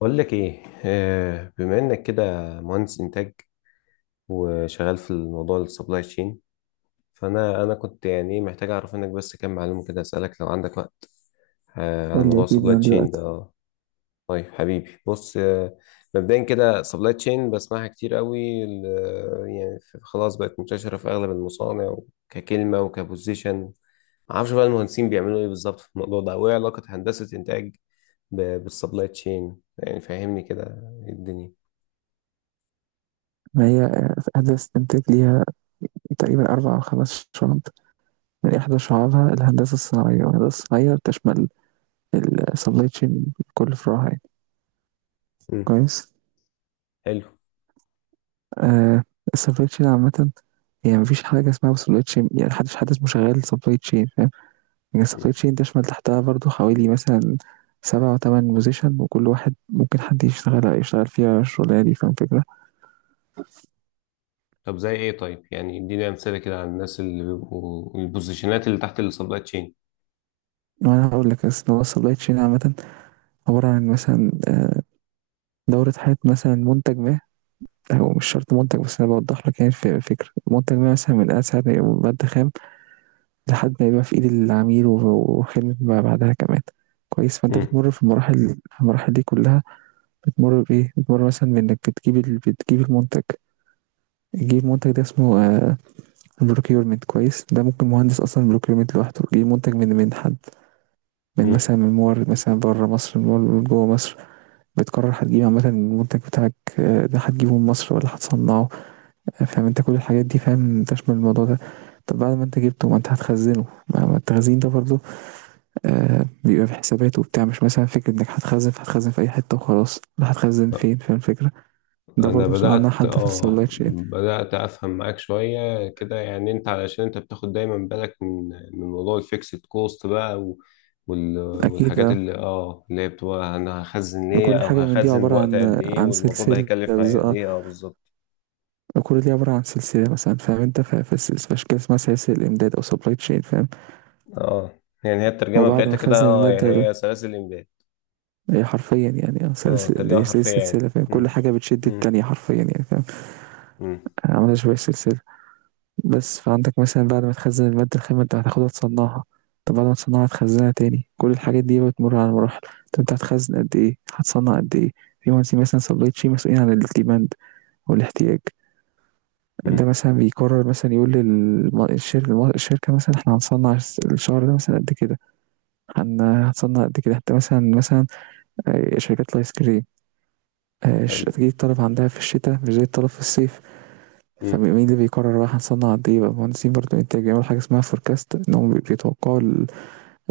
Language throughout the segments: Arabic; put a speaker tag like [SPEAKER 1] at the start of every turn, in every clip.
[SPEAKER 1] بقول لك ايه، بما انك كده مهندس انتاج، وشغال في الموضوع السبلاي تشين. فانا كنت يعني محتاج اعرف منك بس كام معلومه كده، اسالك لو عندك وقت، على
[SPEAKER 2] قُل لي
[SPEAKER 1] موضوع
[SPEAKER 2] أكيد
[SPEAKER 1] السبلاي
[SPEAKER 2] أنا
[SPEAKER 1] تشين ده
[SPEAKER 2] دلوقتي،
[SPEAKER 1] آه، طيب حبيبي بص، مبدئيا كده سبلاي تشين بسمعها كتير قوي. خلاص بقت منتشره في اغلب المصانع ككلمه وكبوزيشن. معرفش بقى المهندسين بيعملوا ايه بالظبط في الموضوع ده، وايه علاقه هندسه انتاج بالسبلاي تشين، يعني فهمني كده إيه الدنيا؟
[SPEAKER 2] ما هي هندسة إنتاج ليها تقريبًا 4 أو 5 شُعَب، من إحدى شُعَبها الهندسة الصناعية، والهندسة الصناعية بتشمل الsupply chain بكل فروعها يعني. كويس،
[SPEAKER 1] حلو.
[SPEAKER 2] آآ الsupply chain عامةً، هي ما فيش حاجة اسمها supply chain، يعني ما حدش حد اسمه شغّال supply chain، فاهم؟ يعني الsupply
[SPEAKER 1] مم.
[SPEAKER 2] chain تشمل تحتها برضه حوالي مثلًا 7 أو 8 position، وكل واحد ممكن حد يشتغل فيها الشُغلانة دي، فاهم الفكرة؟
[SPEAKER 1] طب زي ايه؟ طيب يعني اديني امثله كده على الناس اللي بيبقوا البوزيشنات اللي تحت السبلاي تشين.
[SPEAKER 2] ما أنا هاقول لك. أصل هو الsupply chain عامةً عبارة عن مثلًا دورة حياة مثلا منتج ما. هو مش شرط منتج، بس أنا بوضح لك يعني الفكرة. منتج ما مثلا من ساعة ما يبقى مادة خام لحد ما يبقى في إيد العميل وخدمة ما بعدها كمان. كويس، فأنت
[SPEAKER 1] مم.
[SPEAKER 2] بتمر في المراحل دي كلها. بتمر بإيه؟ بتمر مثلا بإنك بتجيب بتجيب المنتج. تجيب منتج ده اسمه بروكيورمنت، كويس. ده ممكن مهندس اصلا بروكيورمنت لوحده يجيب منتج من حد، من
[SPEAKER 1] مم.
[SPEAKER 2] مثلا من مورد مثلا بره مصر، من مورد جوه مصر. بتقرر هتجيب عامة المنتج بتاعك آه، ده هتجيبه من مصر ولا هتصنعه، فاهم أنت؟ كل الحاجات دي فاهم تشمل الموضوع ده. طب بعد ما أنت جبته، ما أنت هتخزنه. ما التخزين ده برضه آه، بيبقى في حسابات وبتاع. مش مثلا فكرة إنك هتخزن، فهتخزن في أي حتة وخلاص. لا، هتخزن فين، فاهم الفكرة؟ ده
[SPEAKER 1] انا
[SPEAKER 2] برضه مسؤول عنها حد في السبلاي تشين.
[SPEAKER 1] بدات افهم معاك شويه كده، يعني انت علشان انت بتاخد دايما بالك من موضوع الفيكسد كوست بقى.
[SPEAKER 2] أكيد
[SPEAKER 1] والحاجات
[SPEAKER 2] آه،
[SPEAKER 1] اللي هي بتبقى، انا هخزن ليه
[SPEAKER 2] كل
[SPEAKER 1] او
[SPEAKER 2] حاجة من دي
[SPEAKER 1] هخزن
[SPEAKER 2] عبارة
[SPEAKER 1] وقت قد
[SPEAKER 2] عن
[SPEAKER 1] ايه،
[SPEAKER 2] عن
[SPEAKER 1] والموضوع ده
[SPEAKER 2] سلسلة،
[SPEAKER 1] هيكلف معايا قد
[SPEAKER 2] آه،
[SPEAKER 1] ايه، بالظبط.
[SPEAKER 2] كل دي عبارة عن سلسلة مثلا، فاهم انت؟ في أشكال اسمها سلاسل إمداد أو سبلاي تشين، فاهم؟
[SPEAKER 1] اه، يعني هي الترجمه
[SPEAKER 2] وبعد
[SPEAKER 1] بتاعتها
[SPEAKER 2] ما
[SPEAKER 1] كده،
[SPEAKER 2] خزن
[SPEAKER 1] يعني
[SPEAKER 2] المادة ده،
[SPEAKER 1] هي سلاسل الامداد.
[SPEAKER 2] هي حرفيا يعني اه
[SPEAKER 1] اه
[SPEAKER 2] سلاسل إمداد،
[SPEAKER 1] ترجمه
[SPEAKER 2] هي
[SPEAKER 1] حرفيه
[SPEAKER 2] سلسلة
[SPEAKER 1] يعني.
[SPEAKER 2] فاهم؟ كل
[SPEAKER 1] مم.
[SPEAKER 2] حاجة بتشد
[SPEAKER 1] مم.
[SPEAKER 2] التانية حرفيا يعني، فاهم؟
[SPEAKER 1] مم.
[SPEAKER 2] عاملة شبه السلسلة. بس فعندك مثلا بعد ما تخزن المادة الخام، انت هتاخدها تصنعها. طب بعد ما تصنعها تخزنها تاني، كل الحاجات دي بتمر على مراحل. طب انت هتخزن قد ايه، هتصنع قد ايه؟ في مهندسين مثلا سبلاي تشين مسؤولين عن الديماند والاحتياج. ده
[SPEAKER 1] مم.
[SPEAKER 2] مثلا بيقرر مثلا يقول للشركة، الشركة مثلا احنا هنصنع الشهر ده مثلا قد كده. هتصنع قد كده، حتى مثلا آه، شركات الايس كريم آه،
[SPEAKER 1] حلو.
[SPEAKER 2] تجي الطلب عندها في الشتاء مش زي الطلب في الصيف.
[SPEAKER 1] مم.
[SPEAKER 2] فمين اللي بيقرر بقى هنصنع قد ايه؟ بقى مهندسين برضه انتاج، بيعملوا حاجه اسمها فوركاست، ان هم بيتوقعوا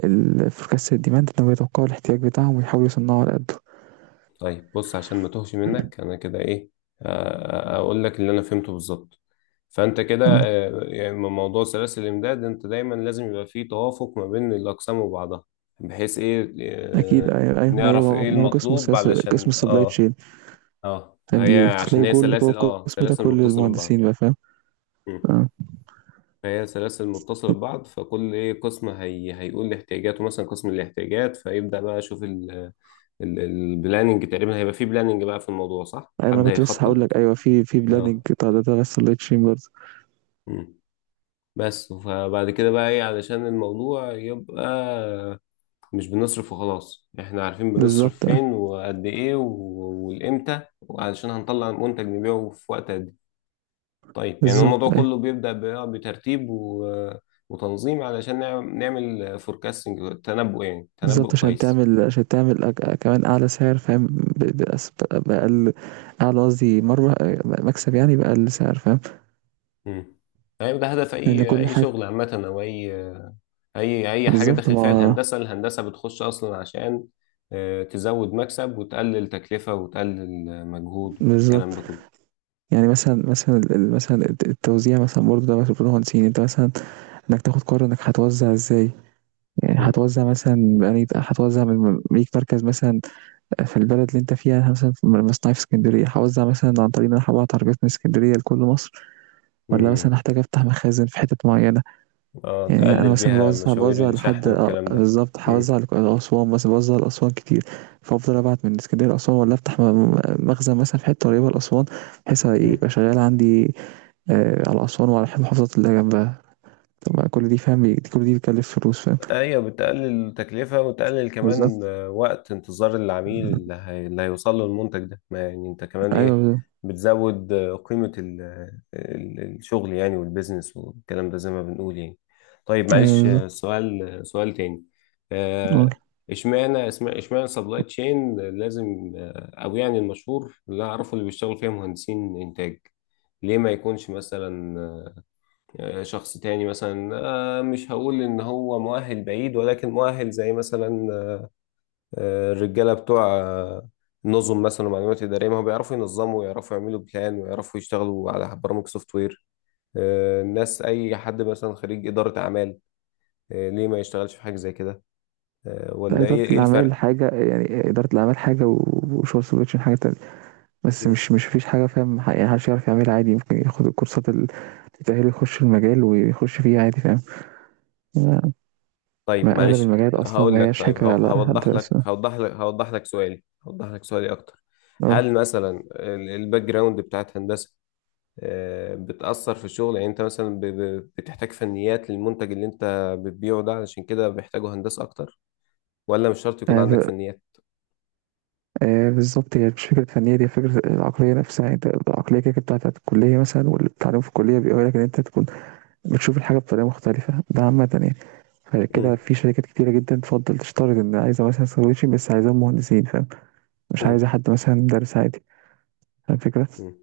[SPEAKER 2] الفوركاست الديماند، ان هم بيتوقعوا الاحتياج بتاعهم ويحاولوا يصنعوا على قده.
[SPEAKER 1] طيب بص، عشان ما توهش منك انا كده ايه، اقول لك اللي انا فهمته بالظبط. فانت كده،
[SPEAKER 2] مم.
[SPEAKER 1] يعني موضوع سلاسل الامداد، انت دايما لازم يبقى فيه توافق ما بين الاقسام وبعضها، بحيث ايه،
[SPEAKER 2] اكيد. ما هي،
[SPEAKER 1] نعرف ايه
[SPEAKER 2] ما هو قسم
[SPEAKER 1] المطلوب
[SPEAKER 2] السياسه، قسم
[SPEAKER 1] علشان
[SPEAKER 2] السبلاي تشين.
[SPEAKER 1] اه هي، عشان
[SPEAKER 2] فبتلاقي
[SPEAKER 1] هي
[SPEAKER 2] جول جوه
[SPEAKER 1] سلاسل،
[SPEAKER 2] القسم ده
[SPEAKER 1] سلاسل
[SPEAKER 2] كل
[SPEAKER 1] متصلة ببعض.
[SPEAKER 2] المهندسين بقى، فاهم؟
[SPEAKER 1] مم.
[SPEAKER 2] اه.
[SPEAKER 1] فهي سلاسل متصلة ببعض، فكل ايه قسم هي هيقول احتياجاته. مثلا قسم الاحتياجات فيبدأ بقى يشوف البلاننج. تقريبا هيبقى فيه بلاننج بقى في الموضوع، صح؟
[SPEAKER 2] ايوه، ما
[SPEAKER 1] حد
[SPEAKER 2] أنا كنت لسه هقول لك.
[SPEAKER 1] هيخطط.
[SPEAKER 2] ايوه، في بلاننج
[SPEAKER 1] اه.
[SPEAKER 2] بتاع ده بس سبلاي تشين برضه.
[SPEAKER 1] مم. بس فبعد كده بقى ايه، علشان الموضوع يبقى مش بنصرف وخلاص، احنا عارفين بنصرف
[SPEAKER 2] بالظبط اه.
[SPEAKER 1] فين وقد ايه والامتى، وعلشان هنطلع منتج نبيعه في وقت قد ايه. طيب يعني
[SPEAKER 2] بالظبط
[SPEAKER 1] الموضوع
[SPEAKER 2] أيوة.
[SPEAKER 1] كله بيبدأ بترتيب وتنظيم، علشان نعمل فوركاستنج، تنبؤ يعني، تنبؤ
[SPEAKER 2] بالضبط، عشان
[SPEAKER 1] كويس.
[SPEAKER 2] تعمل أج أ كمان أعلى سعر، فاهم؟ ب بأس بأقل، أعلى قصدي مَرّة، مكسب يعني بأقل سعر، فاهم؟
[SPEAKER 1] مم. طيب ده هدف
[SPEAKER 2] لإن
[SPEAKER 1] اي
[SPEAKER 2] كل
[SPEAKER 1] اي
[SPEAKER 2] حاجة
[SPEAKER 1] شغل عامة، او اي حاجه
[SPEAKER 2] بالضبط.
[SPEAKER 1] داخل فيها
[SPEAKER 2] ما
[SPEAKER 1] الهندسه. الهندسه بتخش اصلا عشان تزود مكسب، وتقلل تكلفه، وتقلل مجهود، والكلام
[SPEAKER 2] بالضبط،
[SPEAKER 1] ده كله.
[SPEAKER 2] يعني مثلًا ال ال مثلًا التوزيع مثلًا برضه، ده مسؤولية مهندسين. أنت مثلًا إنك تاخد قرار إنك هتوزع إزاي، يعني
[SPEAKER 1] امم.
[SPEAKER 2] هتوزع مثلًا بأنهي، هتوزع من ليك مركز مثلًا في البلد اللي أنت فيها. أنا مثلًا في مصنعي في إسكندرية، هاوزع مثلًا عن طريق إن أنا هابعت عربيات من إسكندرية لكل مصر، والّا مثلًا
[SPEAKER 1] امم.
[SPEAKER 2] هاحتاج أفتح مخازن في حتت معينة.
[SPEAKER 1] اه،
[SPEAKER 2] يعني انا
[SPEAKER 1] تقلل
[SPEAKER 2] مثلا
[SPEAKER 1] بيها مشاوير
[SPEAKER 2] بوزع
[SPEAKER 1] الشحن
[SPEAKER 2] لحد آه،
[SPEAKER 1] والكلام ده.
[SPEAKER 2] بالظبط، هوزع لاسوان مثلا، بوزع لاسوان كتير. فافضل ابعت من اسكندريه لاسوان، ولا افتح مخزن مثلا في حته قريبه لاسوان، بحيث
[SPEAKER 1] امم.
[SPEAKER 2] يبقى شغال عندي آه على اسوان وعلى المحافظات اللي جنبها. طب ما كل دي فاهم، كل دي بتكلف فلوس، فاهم؟
[SPEAKER 1] ايوه، بتقلل تكلفة، وتقلل كمان
[SPEAKER 2] بالظبط.
[SPEAKER 1] وقت انتظار العميل اللي هيوصل له المنتج ده. ما يعني انت كمان
[SPEAKER 2] ايوه
[SPEAKER 1] ايه،
[SPEAKER 2] بالظبط.
[SPEAKER 1] بتزود قيمة الشغل يعني، والبيزنس والكلام ده زي ما بنقول يعني. طيب
[SPEAKER 2] ايوه
[SPEAKER 1] معلش،
[SPEAKER 2] بالظبط.
[SPEAKER 1] سؤال سؤال تاني،
[SPEAKER 2] آه.
[SPEAKER 1] آه، اشمعنى اشمعنى سبلاي تشين لازم، او يعني المشهور اللي اعرفه اللي بيشتغل فيها مهندسين انتاج. ليه ما يكونش مثلا شخص تاني مثلا، مش هقول ان هو مؤهل بعيد، ولكن مؤهل زي مثلا الرجاله بتوع النظم مثلا، ومعلومات اداريه، ما هو بيعرفوا ينظموا ويعرفوا يعملوا بلان ويعرفوا يشتغلوا على برامج سوفت وير، الناس، اي حد مثلا خريج اداره اعمال، ليه ما يشتغلش في حاجه زي كده، ولا
[SPEAKER 2] إدارة
[SPEAKER 1] ايه
[SPEAKER 2] الأعمال
[SPEAKER 1] الفرق؟
[SPEAKER 2] حاجة، يعني إدارة الأعمال حاجة وشغل سبلاي حاجة تانية. بس
[SPEAKER 1] مم.
[SPEAKER 2] مش فيش حاجة، فاهم؟ يعني محدش يعرف يعملها عادي، ممكن ياخد الكورسات اللي تأهله يخش المجال ويخش فيه عادي، فاهم؟
[SPEAKER 1] طيب
[SPEAKER 2] ما أغلب
[SPEAKER 1] معلش
[SPEAKER 2] المجالات أصلا
[SPEAKER 1] هقول
[SPEAKER 2] ما
[SPEAKER 1] لك،
[SPEAKER 2] هياش
[SPEAKER 1] طيب
[SPEAKER 2] حكر على حد اسمه
[SPEAKER 1] هوضح لك سؤالي اكتر.
[SPEAKER 2] نقول.
[SPEAKER 1] هل مثلا الباك جراوند بتاعت هندسه بتأثر في الشغل، يعني انت مثلا بتحتاج فنيات للمنتج اللي انت بتبيعه ده، علشان كده بيحتاجوا هندسة اكتر، ولا مش شرط يكون
[SPEAKER 2] آه
[SPEAKER 1] عندك
[SPEAKER 2] ب...
[SPEAKER 1] فنيات؟
[SPEAKER 2] آه بالظبط، هي مش فكرة فنية، دي فكرة العقلية نفسها. يعني انت العقلية كده كده بتاعت الكلية مثلا، والتعليم في الكلية بيقول لك إن أنت تكون بتشوف الحاجة بطريقة مختلفة، ده عامة يعني. فكده
[SPEAKER 1] امم.
[SPEAKER 2] في شركات كتيرة جدا تفضل تشترط إن عايزة مثلا سكرتير، بس عايزة مهندسين، فاهم؟ مش عايزة
[SPEAKER 1] امم.
[SPEAKER 2] حد مثلا مدرس عادي، فاهم الفكرة؟
[SPEAKER 1] امم.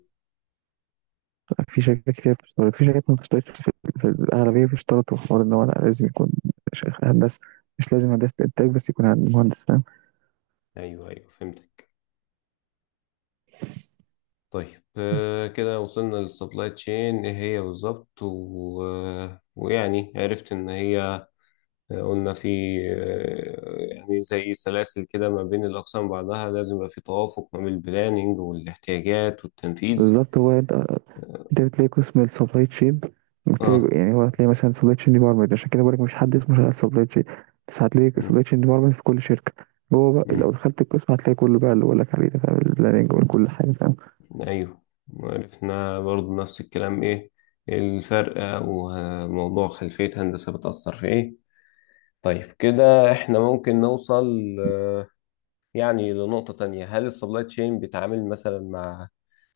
[SPEAKER 2] في شركات كتير بتشترط، في شركات ما بتشترطش. في الأغلبية بيشترطوا حوار إن هو لأ، لازم يكون هندسة. مش لازم هندسة إنتاج بس، يكون مهندس، فاهم؟
[SPEAKER 1] ايوه، ايوه، فهمتك. طيب، كده وصلنا للسبلاي تشين ايه هي بالظبط و... آه، ويعني عرفت ان هي، قلنا في، يعني زي سلاسل كده ما بين الأقسام بعضها، لازم يبقى في توافق ما بين البلاننج والاحتياجات والتنفيذ.
[SPEAKER 2] بالظبط. هو انت، بتلاقي قسم السبلاي تشين.
[SPEAKER 1] اه.
[SPEAKER 2] بتلاقي يعني، هو هتلاقي مثلا سبلاي تشين ديبارتمنت، عشان كده بقولك مفيش حد اسمه شغال سبلاي تشين، بس هتلاقي سبلاي تشين ديبارتمنت في كل شركه. جوه بقى لو
[SPEAKER 1] امم.
[SPEAKER 2] دخلت القسم هتلاقي كله بقى اللي بقولك عليه ده، فاهم؟ البلاننج وكل حاجه، فاهم؟
[SPEAKER 1] ايوه. عرفنا برضو نفس الكلام، ايه الفرق، وموضوع خلفية هندسة بتأثر في ايه. طيب كده احنا ممكن نوصل آه، يعني لنقطة تانية. هل السبلاي تشين بيتعامل مثلا مع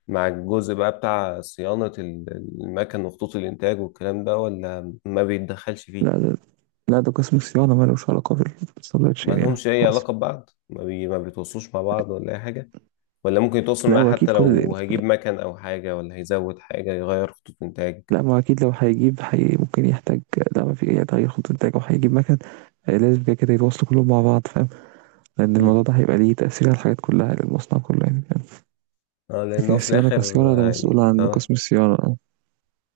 [SPEAKER 1] مع الجزء بقى بتاع صيانة المكن وخطوط الإنتاج والكلام ده، ولا ما بيتدخلش فيه؟
[SPEAKER 2] لا ده لا، ده قسم الصيانه مالوش علاقه بالسبلاي
[SPEAKER 1] ما
[SPEAKER 2] تشين يعني،
[SPEAKER 1] لهمش أي
[SPEAKER 2] خالص.
[SPEAKER 1] علاقة ببعض، ما بيتواصلوش مع بعض ولا أي حاجة؟ ولا ممكن يتواصل
[SPEAKER 2] لا
[SPEAKER 1] معاه
[SPEAKER 2] هو
[SPEAKER 1] حتى
[SPEAKER 2] اكيد كل ده.
[SPEAKER 1] لو هيجيب مكن أو حاجة، ولا هيزود حاجة يغير خطوط إنتاج؟
[SPEAKER 2] لا، ما هو اكيد لو هيجيب حي ممكن يحتاج. لا، ما في أي تغيير خط انتاج او هيجيب مكن آه، لازم كده كده يتواصلوا كلهم مع بعض، فاهم؟ لان الموضوع ده هيبقى ليه تاثير على الحاجات كلها للمصنع كله يعني.
[SPEAKER 1] اه
[SPEAKER 2] لكن
[SPEAKER 1] لانه في
[SPEAKER 2] الصيانة
[SPEAKER 1] الاخر
[SPEAKER 2] كصيانة، ده
[SPEAKER 1] هي...
[SPEAKER 2] مسؤول عن
[SPEAKER 1] اه
[SPEAKER 2] قسم الصيانة، اه.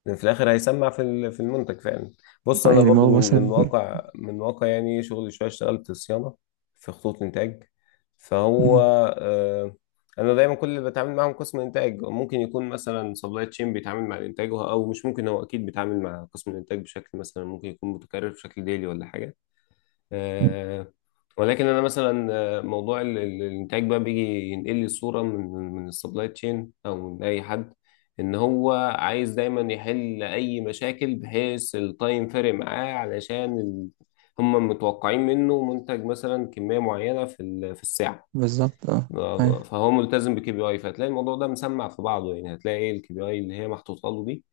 [SPEAKER 1] لأن في الاخر هيسمع في المنتج فعلا. بص،
[SPEAKER 2] آه،
[SPEAKER 1] انا
[SPEAKER 2] يعني ما
[SPEAKER 1] برضو
[SPEAKER 2] هو
[SPEAKER 1] من من
[SPEAKER 2] مثلا،
[SPEAKER 1] واقع، يعني شغلي، شويه اشتغلت صيانه في خطوط انتاج. فهو
[SPEAKER 2] مم،
[SPEAKER 1] آه انا دايما كل اللي بتعامل معاهم قسم انتاج. ممكن يكون مثلا سبلاي تشين بيتعامل مع الانتاج، وه- او مش ممكن هو اكيد بيتعامل مع قسم الانتاج بشكل مثلا ممكن يكون متكرر، بشكل ديلي ولا حاجه، آه، ولكن انا مثلا موضوع الانتاج بقى بيجي ينقل لي صوره من السبلاي تشين او من اي حد، ان هو عايز دايما يحل اي مشاكل، بحيث التايم فارق معاه علشان هم متوقعين منه منتج مثلا كميه معينه في الساعه.
[SPEAKER 2] بالظبط اه. أيوة،
[SPEAKER 1] فهو ملتزم بكي بي اي، فهتلاقي الموضوع ده مسمع في بعضه يعني. هتلاقي ايه الKPI اللي هي محطوطه له دي،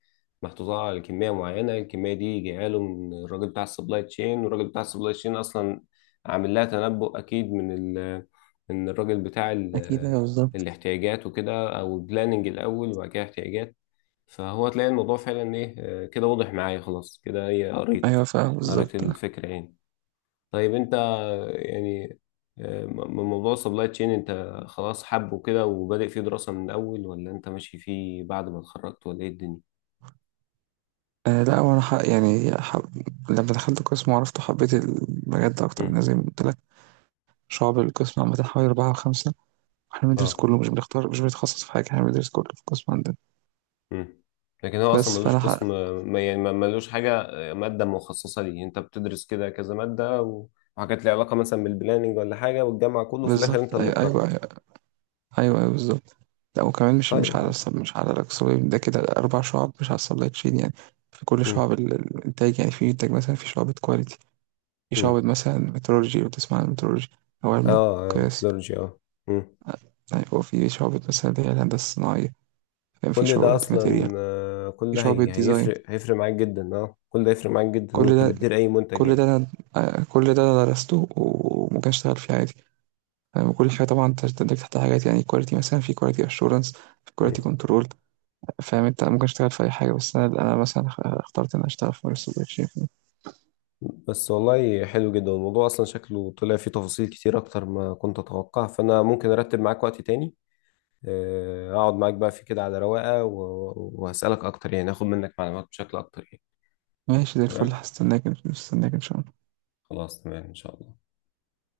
[SPEAKER 1] محطوطه على كميه معينه. الكميه دي جايه له من الراجل بتاع السبلاي تشين، والراجل بتاع السبلاي تشين اصلا عامل لها تنبؤ، اكيد من ال من الراجل بتاع
[SPEAKER 2] أكيد أيوة بالظبط.
[SPEAKER 1] الاحتياجات وكده، او البلاننج الاول وبعد كده احتياجات. فهو تلاقي الموضوع فعلا ايه، كده واضح معايا، خلاص كده ايه،
[SPEAKER 2] أيوة فاهم
[SPEAKER 1] قريت
[SPEAKER 2] بالظبط اه.
[SPEAKER 1] الفكره يعني. طيب انت يعني من موضوع السبلاي تشين انت خلاص حبه كده وبادئ فيه دراسة من الاول، ولا انت ماشي فيه بعد ما اتخرجت، ولا ايه الدنيا؟
[SPEAKER 2] آه، لا وأنا حق يعني لما دخلت القسم وعرفته حبيت المجال ده أكتر،
[SPEAKER 1] امم.
[SPEAKER 2] من زي ما قلت لك. شعب القسم عامة حوالي أربعة أو خمسة. احنا بندرس
[SPEAKER 1] اه.
[SPEAKER 2] كله، مش بنختار، مش بنتخصص في حاجة، احنا بندرس كله في القسم عندنا.
[SPEAKER 1] امم. لكن هو اصلا
[SPEAKER 2] بس
[SPEAKER 1] ملوش
[SPEAKER 2] فأنا حق
[SPEAKER 1] قسم، ملوش حاجة مادة مخصصة ليه. انت بتدرس كده كذا مادة وحاجات ليها علاقة مثلا بالبلاننج ولا حاجة، والجامعة كله في الاخر انت
[SPEAKER 2] بالظبط.
[SPEAKER 1] اللي
[SPEAKER 2] أيوة
[SPEAKER 1] تقرر.
[SPEAKER 2] أيوة. ايوه ايوه بالظبط. لا وكمان مش
[SPEAKER 1] طيب.
[SPEAKER 2] على مش على الاكسوبيم ده، كده اربع شعب مش على السبلاي تشين يعني. في كل
[SPEAKER 1] امم.
[SPEAKER 2] شعب الانتاج يعني، في انتاج مثلا، في شعبة كواليتي، في
[SPEAKER 1] امم.
[SPEAKER 2] شعبة مثلا مترولوجي، لو تسمع عن المترولوجي او
[SPEAKER 1] اه.
[SPEAKER 2] علم القياس.
[SPEAKER 1] ميثودولوجيا. اه. مم.
[SPEAKER 2] يعني هو في شعبة مثلا اللي هي الهندسة الصناعية، فاهم؟ في
[SPEAKER 1] كل ده
[SPEAKER 2] شعبة الماتيريال،
[SPEAKER 1] اصلا آه، كل
[SPEAKER 2] في
[SPEAKER 1] ده
[SPEAKER 2] شعبة
[SPEAKER 1] هي
[SPEAKER 2] ديزاين.
[SPEAKER 1] هيفرق معاك جدا. اه، كل ده هيفرق معاك جدا،
[SPEAKER 2] كل
[SPEAKER 1] وانت
[SPEAKER 2] ده،
[SPEAKER 1] بتدير اي منتج
[SPEAKER 2] كل
[SPEAKER 1] يعني.
[SPEAKER 2] ده انا آه، كل ده انا درسته وممكن اشتغل فيه عادي، فاهم؟ كل حاجة طبعا تندرج تحت حاجات، يعني كواليتي مثلا، في كواليتي اشورنس، في كواليتي
[SPEAKER 1] مم.
[SPEAKER 2] كنترول، فاهم انت؟ ممكن اشتغل في اي حاجه، بس انا مثلا اخترت ان أنا اشتغل في مارس السوشيال.
[SPEAKER 1] بس والله حلو جدا الموضوع، اصلا شكله طلع فيه تفاصيل كتير اكتر ما كنت اتوقع. فانا ممكن ارتب معاك وقت تاني، اقعد معاك بقى في كده على رواقة، وهسألك اكتر يعني، اخد منك معلومات بشكل اكتر يعني.
[SPEAKER 2] ماشي زي الفل،
[SPEAKER 1] تمام.
[SPEAKER 2] هستناك ان شاء الله.
[SPEAKER 1] خلاص تمام ان شاء الله.